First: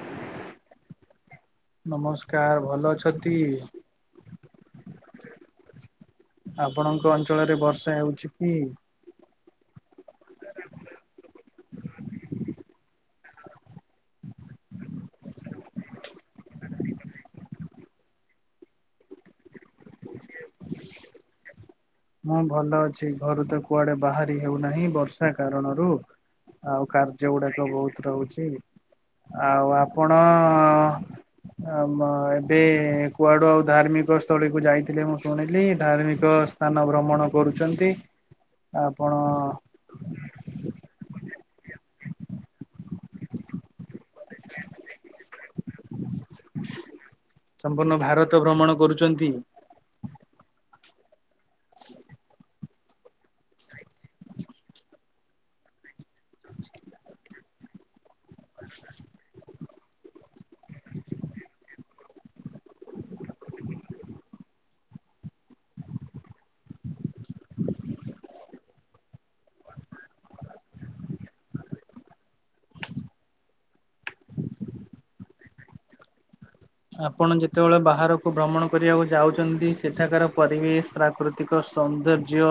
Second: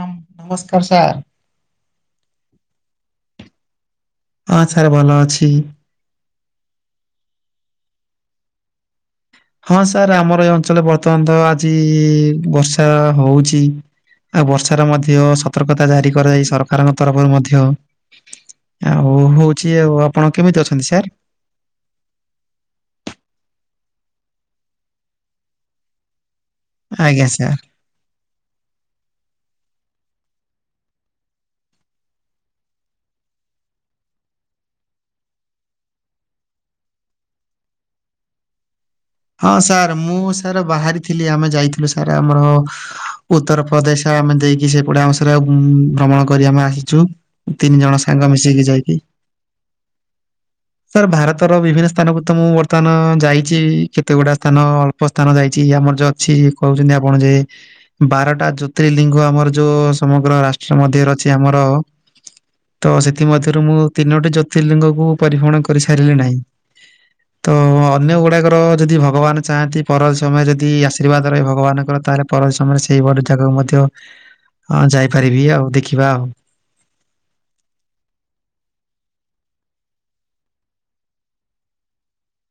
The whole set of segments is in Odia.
ନମ୍ ନମସ୍କାର ସାର୍। ନମସ୍କାର ଭଲଅଛନ୍ତି? ହଁ ସାରେ ଭଲଅଛି। ଆପଣଙ୍କ ଅଞ୍ଚଳରେ ବର୍ଷା ହେଉଛି କି? ହଁ ସାର୍ ଆମର ଏ ଅଞ୍ଚଳରେ ବର୍ତ୍ତମାନ ତ ଆଜି ବର୍ଷା ହୋଉଚି। ଆଉ ବର୍ଷାରେ ମଧ୍ୟ ସତର୍କତା ଜାରି କରାଯାଇ ସରକାରଙ୍କ ତରଫରୁ ମଧ୍ୟ ଆଉ ହୋଉଚି ଆଉ ଆପଣ କେମିତି ଅଛନ୍ତି ସାର୍? ମୁଁ ଭଲଅଛି ଘରୁ ତ କୁଆଡେ ବାହାରି ହେଉନାହିଁ ବର୍ଷା କାରଣରୁ। ଆଉ ଆଜ୍ଞା ସାର୍ କାର୍ଯ୍ୟଗୁଡାକ ବୋହୁତ ରହୁଚ ଆଉ ଆପଣ ଆମ ଏବେ କୁଆଡୁ ଆଉ ଧାର୍ମିକ ସ୍ତଳୀକୁ ଯାଇଥିଲେ ମୁଁ ଶୁଣିଲି ଧାର୍ମିକ ସ୍ ସ୍ତାନ ଭ୍ରମଣ କରୁଚନ୍ତି। ଆ ଆପଣ ହଁ ସାର୍ ମୁଁ ସାର୍ ବାହାରି ଥିଲି ଆମେ ଯାଇଥିଲୁ ସାରେ ଆମର ଉତ୍ତରପ୍ରଦେଶ ଆମେ ଦେଇକି ସେପଟେ ଆଉଁ ସେରା ଉଁ ଭ୍ରମଣ କରି ଆମେ ଆସିଛୁ ସମ୍ପୂର୍ଣ୍ଣ ତିନିଜଣ ସାଙ୍ଗ ଭାରତ ମିଶିକି ଭ୍ରମଣ ଯାଇକି। କରୁଛନ୍ତି। ସାର୍ ଭାରତର ବିଭିନ୍ନ ସ୍ତାନକୁ ତ ମୁଁ ବର୍ ସ୍ତାନ ଯାଇଚି ଏଇ କେତେଗୁଡା ସ୍ତାନ ଅଳ୍ପ ସ୍ତାନ ଯାଇଚି ଆମର ଯ ଅଛି କୋହୁଚନ୍ତି ଆପଣ ଯେ ବାରଟା ଜ୍ୟୋତିର୍ଲିଙ୍ଗ ଆମର ଯୋଉ ସମଗ୍ର ରାଷ୍ଟ୍ର ମଧ୍ୟରେ ଅଛି ଆମର ତ ସେଥିମରୁ ମୁଁ ତିନୋଟି ଜ୍ୟୋତିର୍ଲିଙ୍ଗକୁ ପରିଭ୍ରମଣ କରିସାରିଲି ନାହିଁ। ତ ଅନ୍ୟଗୁଡ଼ାକର ଯଦି ଭଗବାନ ଚାହାନ୍ତି ପର ସମୟ ଯଦି ଆଶୀର୍ବାଦ ରହେ ଭଗବାନଙ୍କର ତାହେଲେ ପର ସମୟରେ ସେଇ ପଟ ଜାଗାକୁ ମଧ୍ୟ ଯାଇପାରିବି ଆ ଦେଖିବା ଆଉ। ଆପଣ ଯେତେବେଳେ ବାହାରକୁ ଭ୍ରମଣ କରିବାକୁ ଯାଉଚନ୍ତି ସେଠାକାର ପରିବେଶ ପ୍ରାକୃତିକ ସୌନ୍ଦର୍ଯ୍ୟ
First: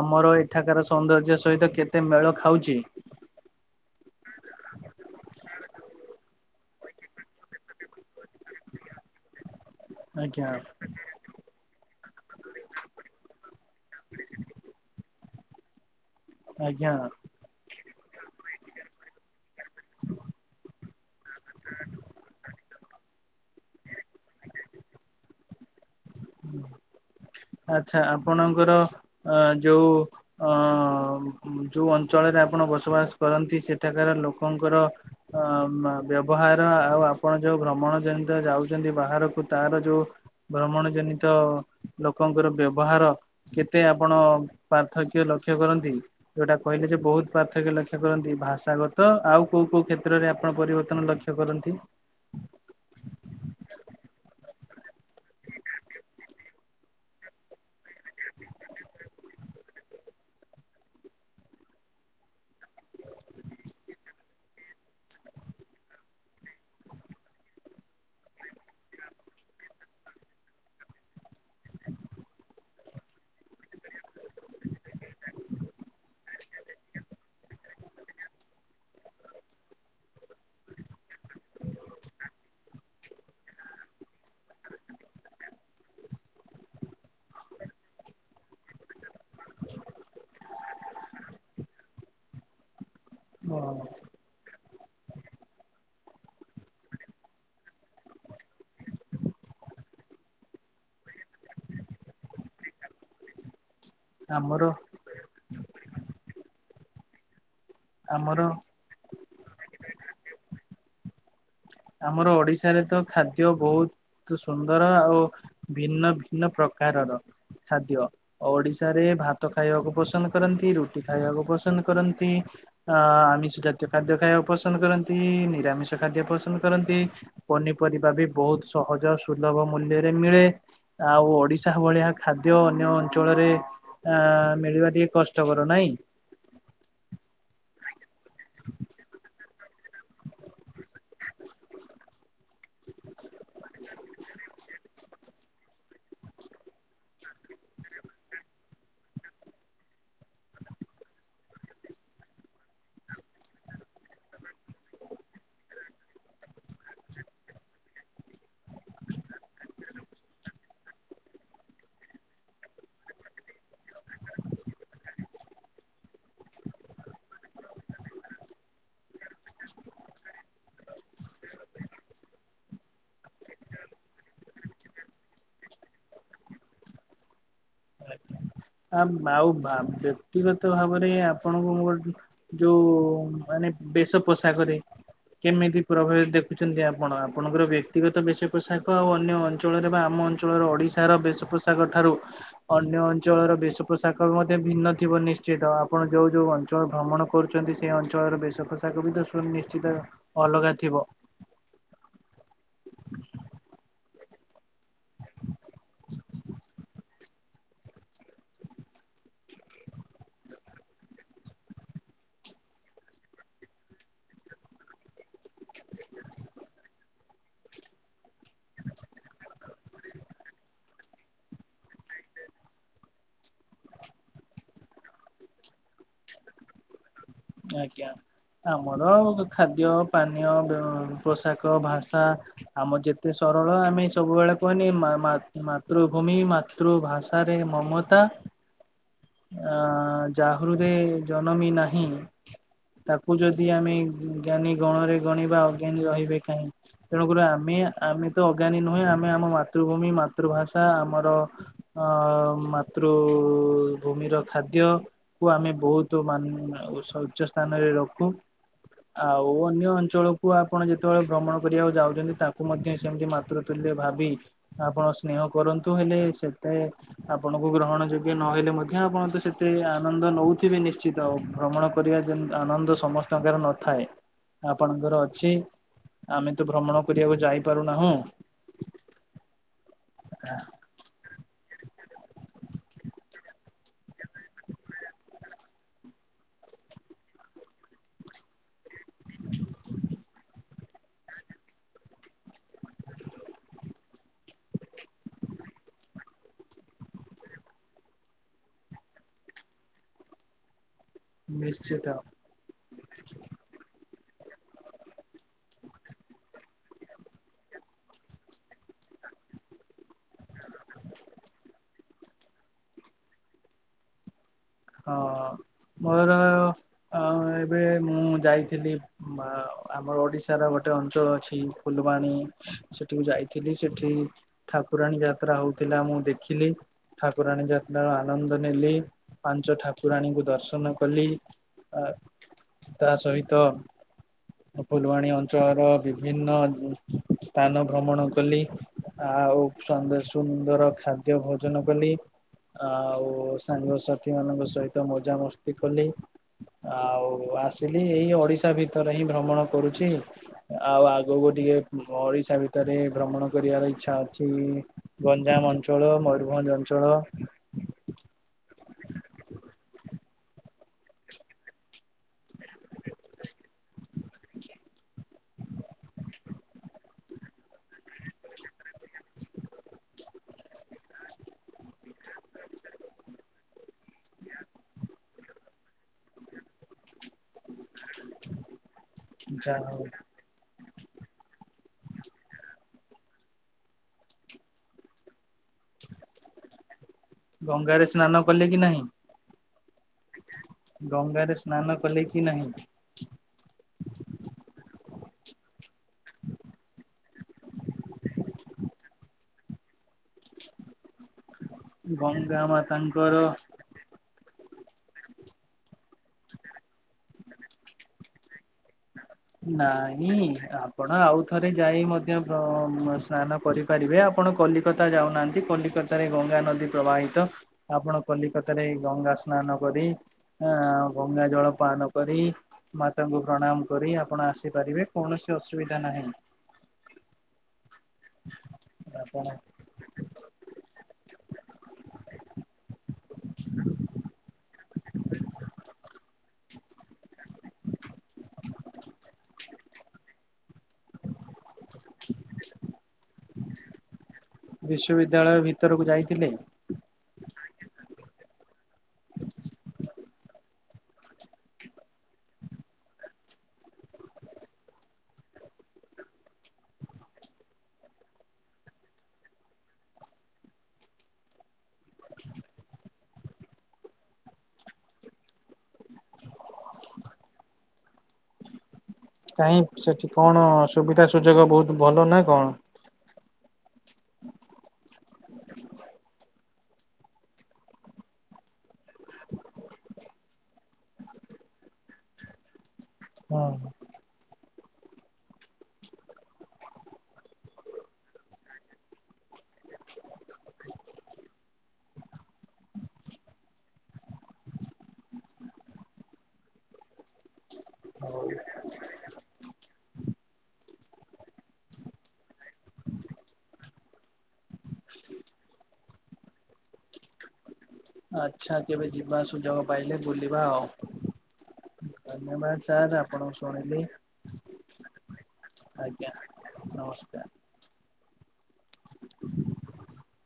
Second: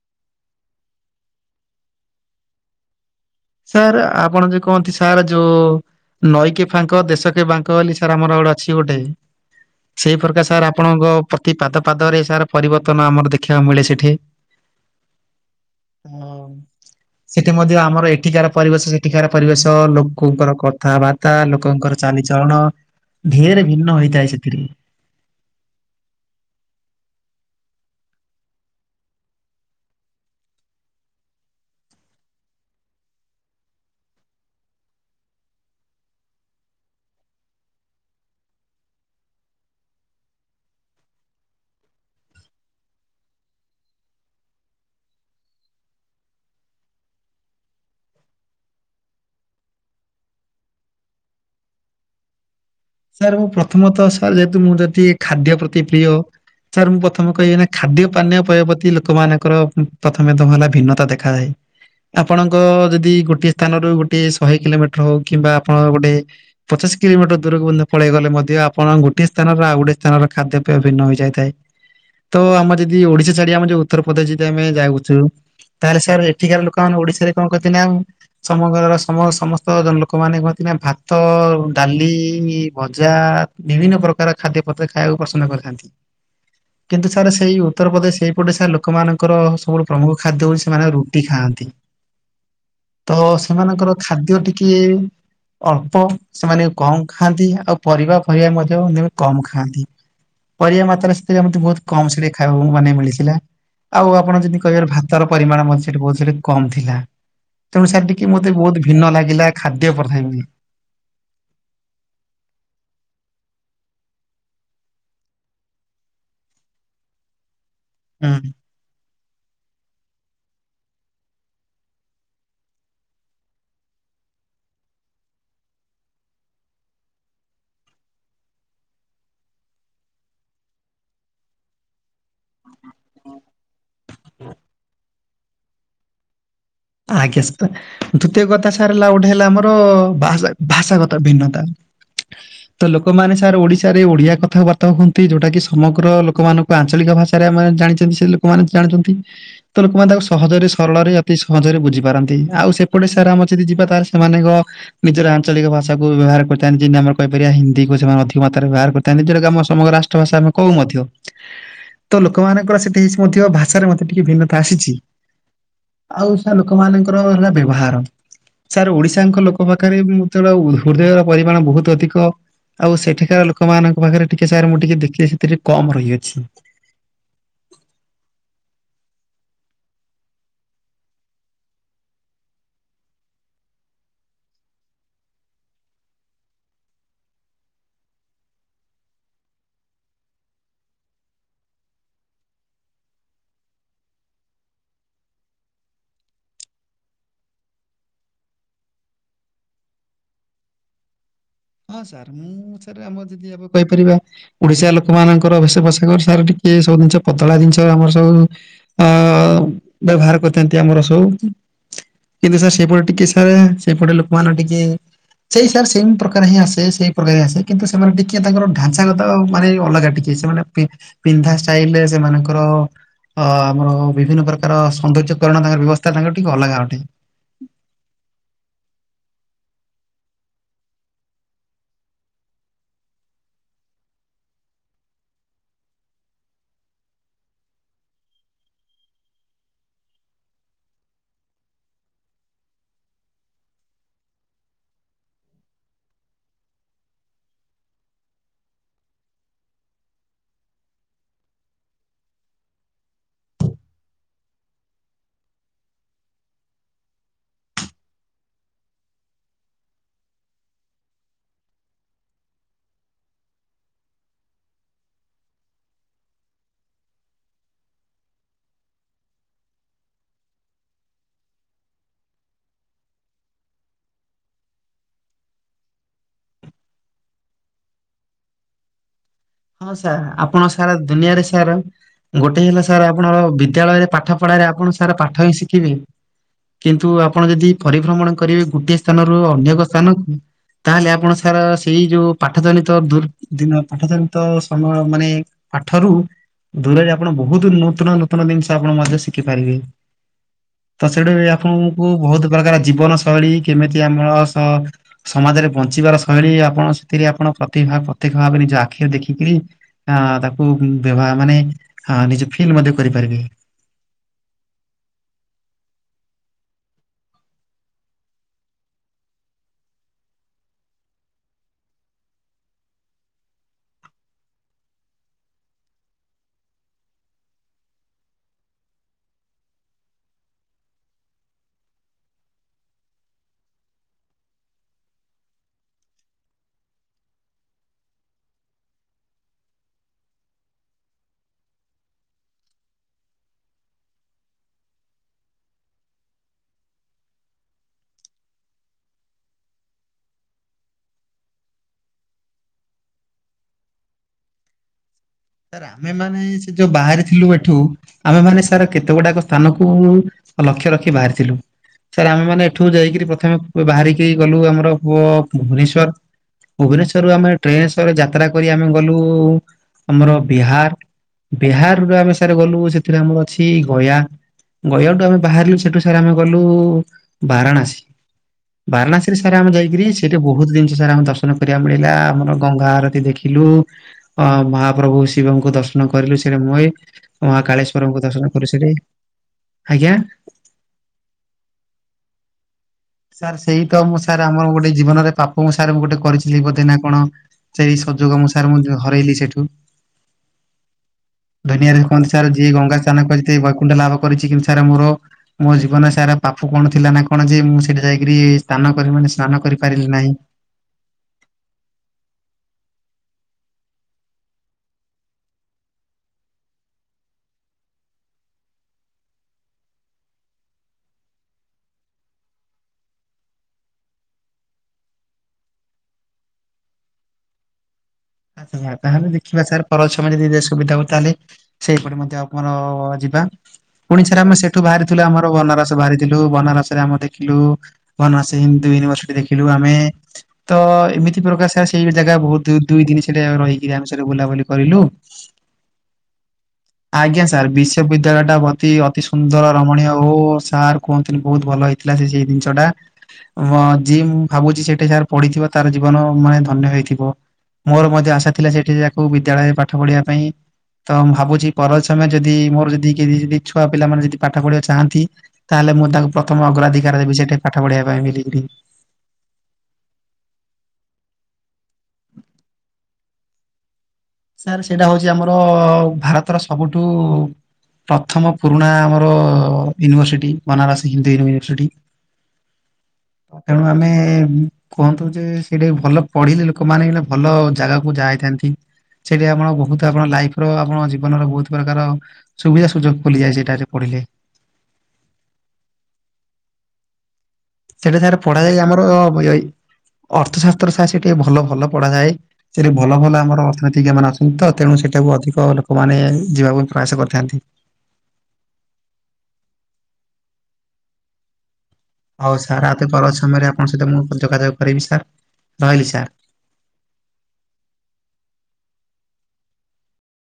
ଆମର ଏଠାକାର ସୌନ୍ଦର୍ଯ୍ୟ ସହିତ କେତେ ମେଳ ଖାଉଛି? ସାର୍ ଆପଣ ଯୋଉ କହନ୍ତି ସାର୍ ଯୋଉ ନଈକି ଫାଙ୍କ ଦେଶକ ଫାଙ୍କ। କହିଲି ସାର୍ ଆମର ଆଡେ ଅଛି ଗୋଟେ ସେଇ ପ୍ରକାର ଆଜ୍ଞା ସାର୍। ଆପଣଙ୍କ ପ୍ରତି ପାଦ ପାଦରେ ସାରା ପରିବର୍ତ୍ତନ ଆମର ଦେଖିବାକୁ ମିଳେ ସେଠି। ହ ଆଜ୍ଞା। ସେଠି ମଧ୍ୟ ଆମର ଏଠିକାର ପରିବେଶ ସେଠିକାର ପରିବେଶ ଲୋକଙ୍କର କ କଥାବାର୍ତ୍ତା ଲୋକଙ୍କର ଚାଲିଚଳଣ ଢେରେ ଭିନ୍ନ ହେଇଥାଏ ସେଥିରେ। ହୁଁ। ଆଚ୍ଛା ଆପଣଙ୍କର ଅ ଯୋଉ ଅ ଯୋଉ ଅଞ୍ଚଳରେ ଆପଣ ବସବାସ କରନ୍ତି ସେଠାକାର ଲୋକଙ୍କର ଅ ବ୍ୟବହାର ଆଉ ଆପଣ ଯୋଉ ଭ୍ରମଣ ଜନିତ ଯାଉଛନ୍ତି ବାହାରକୁ ତାର ଯୋଉ ଭ୍ରମଣ ଜନିତ ଲୋକଙ୍କର ବ୍ୟବହାର କେତେ ଆପଣ ପାର୍ଥକ୍ୟ ଲକ୍ଷ୍ୟ କରନ୍ତି। ଯୋଉଟା କହିଲେ ଯେ ବହୁତ ପାର୍ଥକ୍ୟ ଲକ୍ଷ୍ୟ କରନ୍ତି ଭାଷାଗତ ଆଉ କୋଉ କୋଉ କ୍ଷେତ୍ରରେ ଆପଣ ପରିବର୍ତନ ଲକ୍ଷ କରନ୍ତି। ସାର୍ ମୁଁ ପ୍ରଥମ ତ ସାର୍ ଯେହେତୁ ମୁଁ ଯଦି ଖାଦ୍ୟ ପ୍ରତି ପ୍ରିୟ ସାର୍ ମୁଁ ପ୍ରଥମ କହିବି ନା ଖାଦ୍ୟ ପାନୀୟ ପ୍ରୟ ପ୍ରତି ଲୋକମାନଙ୍କର ପ୍ରଥମେ ତମ ହେଲା ଭିନ୍ନତା ଦେଖାଯାଏ। ଆପଣଙ୍କ ଯଦି ଗୋଟଏ ସ୍ଥାନରୁ ଗୋଟେ ଶହେ କିଲୋମିଟର ହୋଉ କିମ୍ବା ଆପଣ ଗୋଟେ ପଚାଶ କିଲୋମିଟର ଦୂରକୁ ପଳେଇ ଗଲେ ମଧ୍ୟ ଆପଣ ଗୋଟେ ସ୍ଥାନର ଆଉ ଗୋଟେ ସ୍ଥାନର ଖାଦ୍ୟ ପେୟ ଭିନ୍ନ ହେଇଯାଇଥାଏ ତ ଆମ ଯଦି ଓଡିଶା ଛାଡି ଆମେ ଯଉ ଉତ୍ତରପ୍ରଦେଶ ଯଦି ଆମେ ଯାଉଛୁ। ତାହେଲେ ସାର୍ ଏଠିକାର ଲୋକମାନୋନ ଓଡିଶାରେ କଣ କରିଥିଲେ ସମର ସମ ସମ ତ ଲୋକମାନେ କୁହନ୍ତି ନା ଭାତ ଡାଲି ଭଜା ବିଭିନ୍ନ ପ୍ରକାର ଖାଦ୍ୟ ପତ୍ର ଖାଇବାକୁ ପସନ୍ଦ କରିଥାନ୍ତି। କିନ୍ତୁ ସାର୍ ସେଇ ଉତ୍ତର ପ୍ରଦେଶ ସେଇପଟ ସାର ଲୋକମାନଙ୍କ ଙ୍କର ସବୁଠୁ ପ୍ରମୁଖ ଖାଦ୍ୟ ହଉଛି ସେମାନେ ରୁଟି ଖାଆନ୍ତି। ତ ହଁ। ସେମାନଙ୍କର ଖାଦ୍ୟ ଟିକେ ଅଳ୍ପ ସେମାନେ କମ୍ ଖାଆନ୍ତି। ଆଉ ପରିବା ଫରିବା ମଧ୍ୟ କମ୍ ଖାଆନ୍ତି। ପରିବା ମାତ୍ରାରେ ସେଥିରେ ମେ ବହୁତ କମ୍ ସେ ଖାଇବାକୁ ମାନେ ମିଳିଥିଲା। ଆଉ ଆପଣ ଯଦି ଆମର କହିବାର ଭାତର ପରିମାଣ ମଧ୍ୟ ସେଠି ବହୁତ କମ୍ ଥିଲା। ତେଣୁ ସେତିକି ଆମର ମତେ ବହୁତ ଭିନ୍ନ ଲାଗିଲା ଖାଦ୍ୟ ପ୍ରଧାନ। ଆମର ଓଡିଶାରେ ତ ଖାଦ୍ୟ ବହୁତ। ଅତି ସୁନ୍ଦର ଆଉ ଭିନ୍ନ ଭିନ୍ନ ପ୍ରକାରର ଖାଦ୍ୟ ଓଡିଶ ତାରେ ଭାତ ଖାଇବାକୁ ପସନ୍ଦ କରନ୍ତି ରୁଟି ଖାଇବା କୁ ପସନ୍ଦ କରନ୍ତି। ଆ ଆମିଷ ଜାତୀୟ ଖାଦ୍ୟ ଖାଇବାକୁ ପସନ୍ଦ କରନ୍ତି ନିରାମିଷ ଖାଦ୍ୟ ପସ ଇଏ କରନ୍ତି ପନିପରିବା ବି ବହୁତ ସହଜ ସୁଲଭ ମୂଲ୍ୟ ରେ ମିଳେ। ଆଉ ଓଡିଶା ଭଳିଆ ଖାଦ୍ୟ ଅନ୍ୟ ଅଞ୍ଚଳରେ ଆ ମିଳିବା ଟିକେ କଷ୍ଟକର ନାଇଁ। ଆଜ୍ଞା ସତ ଦୁତୀୟ କଥା ସାର୍ ହେଲା ଗୋଟେ ହେଲା ଆମର ଭାଷା ଭାଷାଗତ ଭିନ୍ନତା। [inaudible] ତ ଲୋକମାନେ ସାର୍ ଓଡିଶାରେ ଓଡିଆ କଥାବାର୍ତ୍ତା ହୁଅନ୍ତି ଯୋଉଟା କି ସମଗ୍ର ଲୋକମାନାନଙ୍କୁ ଆଞ୍ଚଳିକ ଭାଷା। ସାରେ ଆମେ ଜାଣିଚନ୍ତି ସେ ଲୋକମାନେ ଜାଣିଛନ୍ତଚ ତ ଲୋକମାନେ ତା ସହଜରେ ସରଳରେ ଅତି ସ ମଜାରେ ବୁଝିପାରନ୍ତି ଆଉ ସେପଟେ ସାର ଆମର ଯଦି ତାହାଲେ ନିଜର ଆଞ୍ଚଳିକ ଭାଷାକୁ ବ୍ୟବହାର କରିଥାନ୍ତି ଯେମିତି ଆମେ କହି ପାରିବା ହିନ୍ଦୀ କୁ ଅଧିକ ମାତ୍ରା ରେ ବାର କରିଥାନ୍ତି ଯଉ କି ସମଗ୍ର ରାଷ୍ଟ୍ର ଚ ସାମ କୋଉ ମଧ୍ୟ ତ ଲୋକମାନଙ୍କର ସେତିକି ମଧ୍ୟ ଭାଷାରେ ମତେ ଟିକେ ଭିନ୍ନତା ଆସିଛି। ଆଉ ସେ ଲୋକ ମାନଙ୍କର ହେଲା ବ୍ୟବହାର। ସାର୍ ଓଡିଶାଙ୍କ ଲୋକ ପାଖରେ ବି ମତେ ହୃଦୟର ପରିମାଣ ବହୁତ ଅଧିକ। ଆଉ ସେଠିକାର ଲୋକମାନଙ୍କ ପାଖରେ ଟିକେ ସାର୍ ମୁଁ ଟିକେ ଦେଖି ସେ ଟିକେ କମ୍ ରହିଅଛି‌। ଆମ୍‌ ବାଉ‌ ବା ବ୍ୟକ୍ତି ଗତ ଭାବରେ ମୁଁ ଆପଣଙ୍କୁ ମୁଁ ଗୋ ଯୋଉ ମାନେ ବେଶ ପୋଷାକରେ। କେମିତି ପ୍ରଭାବିତ ଦେଖୁଛନ୍ତି ଆପଣ ଆପଣଙ୍କର ବ୍ୟକ୍ତିଗତ ବେଶ ପୋଷାକ ଆଉ ଅନ୍ୟ‌ ଚୋଳଦେବା ଅଞ୍ଚଳରେ ବା ଆମ ଅଞ୍ଚଳର ଓଡିଶାର ବେଶପୋଷାକର ଠାରୁ ଅନ୍ୟ ଅଞ୍ଚଳର ବେଶ ପୋଷାକ ମଧ୍ୟ ଭିନ୍ନ ଥିବ ନିଶ୍ଚିତ ଆପଣ ଯୋଉ ଯୋଉ ଅଞ୍ଚଳ ଭ୍ରମଣ କରୁଚିନ୍ତି ସେ ଅଞ୍ଚଳର ବେଶ ପୋଷାକ ବି [unintelligible] ନିଶ୍ଚିତ ଅଲଗା ଥିବା। ହଁ ସାର୍ ମୁଁ ସାର୍ ଆମର ଯଦି ଆବେ କହିପାରିବା ଓଡିଶା ଲୋକମାନଙ୍କର ଭେଷ ପୋଷାକ ସାର୍ ଟିକେ ସବୁ ଜିନିଷ ପତଳା ଜିନିଷ ଆମର ସବୁ ଆଁ ବ୍ୟବହାର କରିଥାନ୍ତି ଆମର ସବୁ। କିନ୍ତୁ ସାର୍ ସେଇପଟେ ଟିକେ ସାର୍ ସେଇପଟେ ଲୋକ ମାନେ ଟିକେ ସେଇ ସାର୍ ସେମ୍ ପ୍ରକା ର ହିଁ ଆସେ ସେଇ ପ୍ରକାର ହଁ ଆସେ କିନ୍ତୁ ସେମାନେ ଟିକେ ତାଙ୍କର ଢାଞ୍ଚାାଗତ ମାନେ ଅଲଗା ଟିକେ ସେମାନେ ପିନ୍ଧା ଷ୍ଟାଇଲ ରେ ସେମାନଙ୍କର ଅ ଆମର ବିଭିନ୍ନ ପ୍ରକାର ସୌନ୍ଦର୍ଯ୍ୟକରଣ ତାଙ୍କର ବ୍ୟବସ୍ଥା ତାଙ୍କର ଟିକେ ଅଲଗା ଅଟେ। ଆଜ୍ଞା। ଆମର ଖାଦ୍ୟ ପାନୀୟ ବ ପୋଷାକ ଭାଷା ଆମର ଯେତେ ସରଳ ଆମେ ସବୁବେଳେ କୁହନି ମା-ମା-ମାତ-ମାତୃଭୂମି ମା ତୃଭାଷାରେ ମମତା ଆ ଜାହୃଦେ ଜନମି ନାହିଁ। ତାକୁ ଯଦି ଆମେ ଜ୍ଞାନୀ ଗଣରେ ଗଣିବା ଅଜ୍ଞାନୀ ରହିବେ କାହିଁ। ତେଣୁକରି ଆମେ ଆମେ ତ ଅଜ୍ଞାନୀ ନୁହେଁ। ଆମେ ଆମ ମାତୃଭୂମି ମାତୃଭାଷା ଆମର ଆ ମାତୃଭୂମିର ଖାଦ୍ୟ କୁ ଆମେ ବୋହୁତ ମାନୁ ସ୍ୱଚ୍ଚ ସ୍ଥାନରେ ରଖୁ। ଆଉ ଅନ୍ୟ ଅଞ୍ଚଳକୁ ଆପଣ ଯେତେବେଳେ ଭ୍ରମଣ କରିବାକୁ ଯାଉଚନ୍ତି। ତାଙ୍କୁ ମଧ୍ୟ ସେମିତି ମାତୃ ତୃଲ୍ୟ ଭାବି ଆପଣ ସ୍ନେହ କରନ୍ତୁ ହେଲେ ସେତେ ଆପଣଙ୍କୁ ଗ୍ରହଣ ଯୋଗ୍ୟ ନହେଲେ ମଧ୍ୟ ଆପଣ ତ ସେତେ ଆନନ୍ଦ ନୋଉଥିବେ ନିଶ୍ଚିତ। ଭ୍ରମଣ କରିବା ଯେ ଆନନ୍ଦ ସମସ୍ତଙ୍କର ନଥାଏ ଆପଣଙ୍କର ଅଛି। ଆମେତ ଭ୍ରମଣ କରିବାକୁ ଯାଇପାରୁନାହୁଁ। ହଁ ସାର୍ ଆପଣ ସାରା ଦୁନିଆରେ ସାର୍ ଗୋଟେ ହେଲା ସାର୍ ଆପଣର ବିଦ୍ୟାଳୟରେ ପାଠ ପଢାରେ ଆପଣ ସାର୍ ପାଠ ହିଁ ଶିଖିବେ। କିନ୍ତୁ ଆପଣ ଯଦି ପରିଭ୍ରମଣ କରିବେ ଗୋଟିଏ ସ୍ଥାନରୁ ଅନ୍ୟ ଏକ ସ୍ଥାନକୁ ତାହେଲେ ଆପଣ ସାର୍ ସେଇ ଯୋଉ ପାଠ ଜନିତ ଦୁର୍ ଦିନ ପାଠ ଜନିତ ସମୟ ମାନେ ପାଠରୁ ଦୂରରେ ଆପଣ ବୋହୁତ ନୂତନ ନୂତନ ଜିନିଷ ଆପଣ ମଧ୍ୟ ଶିଖିପାରିବେ। ତ ସେଠୁ ବି ଆପଣଙ୍କୁ ନିଶ୍ଚିତ। ବୋହୁତ ପ୍ରକାର ଜୀବନ ଶୈଳୀ କେମିତି ଆମ ସହ ସମାଜରେ ବଞ୍ଚିବାର ଶୈଳୀ ଆପଣ ସେଥିରେ ଆପଣ ପ୍ରତିଭା ପତ୍ୟଖ ଭାବରେ ନିଜ ଆ ଆଖି ଦେଖିକିରି ଅ ତାକୁ ବ୍ୟଭା ମାନେ ନିଜେ ଫିଲ୍ ମଧ୍ୟ କରିପାରିବେ। ହଁ ମୋର ଅ ଏବେ ମୁଁ ଯାଇଥିଲି। ବା ଅ ଆମ ଓଡିଶାର ଗୋଟେ ଅଞ୍ଚଳ ଅଛି। ଫୁଲବାଣୀ ସେଠିକୁ ଯାଇଥିଲି ସେଠି ଠାକୁରାଣୀ ଯାତ୍ରା ହୋଉଥିଲା ମୁଁ ଦେଖିଲି ଠାକୁରାଣୀ ଯାତ୍ରାର ଆନନ୍ଦ ନେଲି। ପାଞ୍ଚ ଠାକୁରାଣୀଙ୍କୁ ଦର୍ଶନ କଲି। ଆ ତା ସହିତ [inaudible] ଫୁଲବାଣୀ ଅଞ୍ଚଳର ବିଭିନ୍ନ ସ୍ଥାନ ଭ୍ରମଣ କଲି। ଆଉ ସୋନ୍ଦର ସୁନ୍ଦର ଖାଦ୍ୟ ଭୋଜନ କଲି। ଆଉ ସାଙ୍ଗସାଥି ମାନଙ୍କ ସହିତ ମଜାମସ୍ତି କଲି। ଆଉ ଆସିଲି ଏଇ ଓଡିଶା ଭିତରେ ହିଁ ଭ୍ରମଣ କରୁଛି। ଆଉ ଆଗକୁ ଟିକେ ଓଡିଶା ଭିତରେ ଭ୍ରମଣ କରିବାର ଇଚ୍ଛା ଅଛି। ଗଞ୍ଜାମ ସାର୍ ଅଞ୍ଚଳ, ଆମେ ମାନେ ସେ ମୟୂରଭଞ୍ଜ ଯୋଉ ଅଞ୍ଚଳ ବାହାରିଥିଲୁ ଏଠୁ ଆମେମାନେ ସାର୍ କେତେ ଗୁଡାକ ସ୍ଥାନକୁ ଲକ୍ଷ୍ୟ ରଖି ବାହାରିଥିଲୁ। ସାର୍ ଆମେ ମାନେ ଏଠୁ ଯାଇକିରି ପ୍ରଥମେ ବାହାରିକି ଗଲୁ ଆମର ପୁଅ ଭୁବନେଶ୍ଵର। ଭୁବନେଶ୍ଵରରୁୁ ଆମେ ଟ୍ରେନ୍ ସରେ ଯାତ୍ରା କରି ଆମେ ଗଲୁ ଆମର ବିହାର ବିହାରରୁ ଆମେ ସାର୍ ଗଲୁ ସେଥିରେ ଆମର ଅଛି ଗୟା। ଗୟାଠୁ ଆମେ ବାହାରିଲୁ ସେଠୁ ସାର୍ ଆମେ ଗଲୁ ବାରାଣାସୀ, ବାରାଣାସୀରେ ସାର ଆମେ ଯାହା ଯାଇକିରି ସେ ଏତେ ବହୁତ ଜିନିଷ ସାର ଆମେ ଦର୍ଶନ କରିବାକୁ ମିଳିଲା, ଆମର ଗଙ୍ଗା ଆରତୀ ଦେଖିଲୁ, ଅ ଭା ପ୍ରଭୁ ଶିବଙ୍କୁ ଦର୍ଶନ କରିଲୁ ସେଠି ମୁଇଁ, ଗଙ୍ଗାରେ ମହାକାଳେଶ୍ଵରଙ୍କୁ ସ୍ନାନ ଦର୍ଶନ କଲେ କି କରିସାରି ନାହିଁ ଗଙ୍ଗାରେ ସ୍ନାନ କଲେ କି ନାହିଁ? ସାର୍ ସେଇ ତ ମୁଁ ସାର୍ ଆମର ଗୋଟେ ଜୀବନରେ ପାପ ମୁଁ ସାର୍ ମୁଁ ଗୋଟେ କରିଥିଲି ବୋଧେ ନା କଣ? ସେଇ ସୁଯୋଗ ମୁଁ ସାର ମୁଁ ହରେଇଲି ସେଠୁ। ଦୁନିଆରେ କଣ ସାର, ଯିଏ ଗଙ୍ଗା ସ୍ନାନ କରିଥିବ ପୁଣ୍ୟ ଲାଭ କରିଛି, କିନ୍ତୁ ସାର ମୋର, ମୋ ଜୀବନରେ ସାର ପାପ କଣ ଥିଲା ନା କଣ ଯେ ମୁଁ ସେଠି ରି ସ୍ନାନ କରି ମାନେ ସ୍ନାନ ନାହିଁ। ନାଇଁ ଆ ଆପଣ ଆଉଥରେ ଯାଇ ମଧ୍ୟ ଭ୍ର ସ୍ନାନ କରିପାରିବେ, ଆପଣ କଲିକତା ଯାଉନାହାନ୍ତି କଲିକତା। ତାରେ ଗଙ୍ଗା ନଦୀ ପ୍ରବାହିତ, ଆପଣ କଲିକତାରେ ଗଙ୍ଗା ସ୍ନାନ କରି ଆ ଗଙ୍ଗା ଜଳ ପାନ କରି, ମାତାଙ୍କୁ ପ୍ରଣାମ କରି ଆ ଆପଣ ଆସିପାରିବେ, କୌଣସି ଅସୁବିଧା ନାହିଁ। ଆ ତାହେଲେ ଆପଣ ଦେଖିବା ସାର୍ ପରଛୟ ଯଦି ସୁବିଧା ହୁଏ ତାହେଲେ ସେଇପଟ ମଧ୍ୟ ଆମର ଯିବା, ପୁଣି ସାରେ ଆମେ ସେଠୁ ବାହାରିଥିଲୁ ଆମର ବନାରସ ବାହାରି ଲୁ ବନାରସରେ ଆମ ଦେଖିଲୁ ବନାରସ ହିନ୍ଦୁ ୟୁନିଭର୍ସିଟି ଦେଖିଲୁ ଆମେ। ତ ଏମିତି ପ୍ରକାର ସେ ସେଇ ଜାଗା ବହୁତ ଦୁଇ ଦିନ ସେଟା ରହିକିରି ଆମେ ସେଠି ବୁଲାବୁଲି କରିଲୁ। ବିଦ୍ୟାଳୟ ଭିତରକୁ ଯାଇଥିଲେ? ଆଜ୍ଞା ସାର୍, ବିଶ୍ୱବିଦ୍ୟାଳୟ ଟା ଅତି ଅତି ସୁନ୍ଦର ରମଣୀୟ ଓ ସାର୍ କୁହନ୍ତୁନି, ବହୁତ ଭଲ ହେଇ ଥିଲା ସେ ସେଇ ଜିନିଷଟା। ଯିଏ ମୁଁ ଭାବୁଛି ସେଠି ସାର ପଢିଥିବ ତାର ଜୀବନ ମାନେ ଧନ୍ୟ ହେଇଥିବ। ମୋର ମଧ୍ୟ ଆଶା ଥିଲା ସେଠି ଯାକୁ ବିଦ୍ୟାଳୟ ପାଠ ପଢିବା ପାଇଁ ତ ମୁଁ ଭାବୁଛି ପର ସମୟ ଯଦି ମୋର ଯଦିି କିଏ ଯଦି ଛୁଆ ପିଲାମାନେ ଯଦି ପାଠ ପଢିବା ଚାହାନ୍ତି, ତାହେଲେ ମୁଁ ତାଙ୍କୁ ପ୍ରଥମ ଅଗ୍ରାଧିକାର ଦେବି ସେଠି ପାଠ ପଢ଼ିବା ପାଇଁ ବେଲିକିରି। କାହିଁ ସେଠି କଣ, ସୁବିଧା ସୁଯୋଗ ବହୁତ ଭଲ ନା କଣ? ସାର୍ ସେଇଟା ହଉଛି ଆମର, ଭାରତର ସବୁଠୁ ପ୍ରଥମ ପୁରୁଣା ଆମ ୟୁନିଭର୍ସିଟି ବନାରସ ହିନ୍ଦୁ ୟୁନିଭର୍ସିଟି ହଁ ତେଣୁ ଆମେ କୁହନ୍ତୁ ଯେ ସେଠି ଭଲ ପଢିଲେ ଲୋକମାନେ ଭଲ ଜାଗାକୁ ଯା ହେଇଥାନ୍ତି, ସେଠି ଆପଣ ବହୁତ ଆପଣ ଲାଇଫ ର ଆପଣ ଜୀବନର ବହୁତ ପ୍ରକାର ସୁବିଧା ସୁଯୋଗ ଖୋଲିଯାଏ ସେଟାରେ ପଢିଲେ। ସେଠି ସାର ହଉ ପଢାଯାଏ ଆମର ଅର୍ଥଶାସ୍ତ୍ର ସାର୍ ସେଠି ଭଲ ଭଲ ପଢାଯାଏ। ସେଠି ଭଲ ଭଲ ଆମର ଅର୍ଥନୀତିଜ୍ଞାମାନେ ଅଛନ୍ତି ତ ତେଣୁ ସେଠାକୁ ଅଧିକ ଲୋକମାନେ ଯିବାକୁ ପ୍ରୟାସ କରିଥାନ୍ତି। ଆଛା, କେବେ ଯିବା ସୁଯୋଗ ପାଇଲେ ବୁଲିବା ଆଉ। ହଉ ଧନ୍ୟବାଦ ସାର୍ ଆଉତି ପର ଆପଣଙ୍କୁ ସମୟରେ ଆପଣଙ୍କ ଶୁଣିଲି ସହିତ ମୁଁ ଯୋଗାଯୋଗ କରିବି ସାର୍। ରହିଲି ସାର୍। ଆଜ୍ଞା, ନମସ୍କାର। [unintelligible]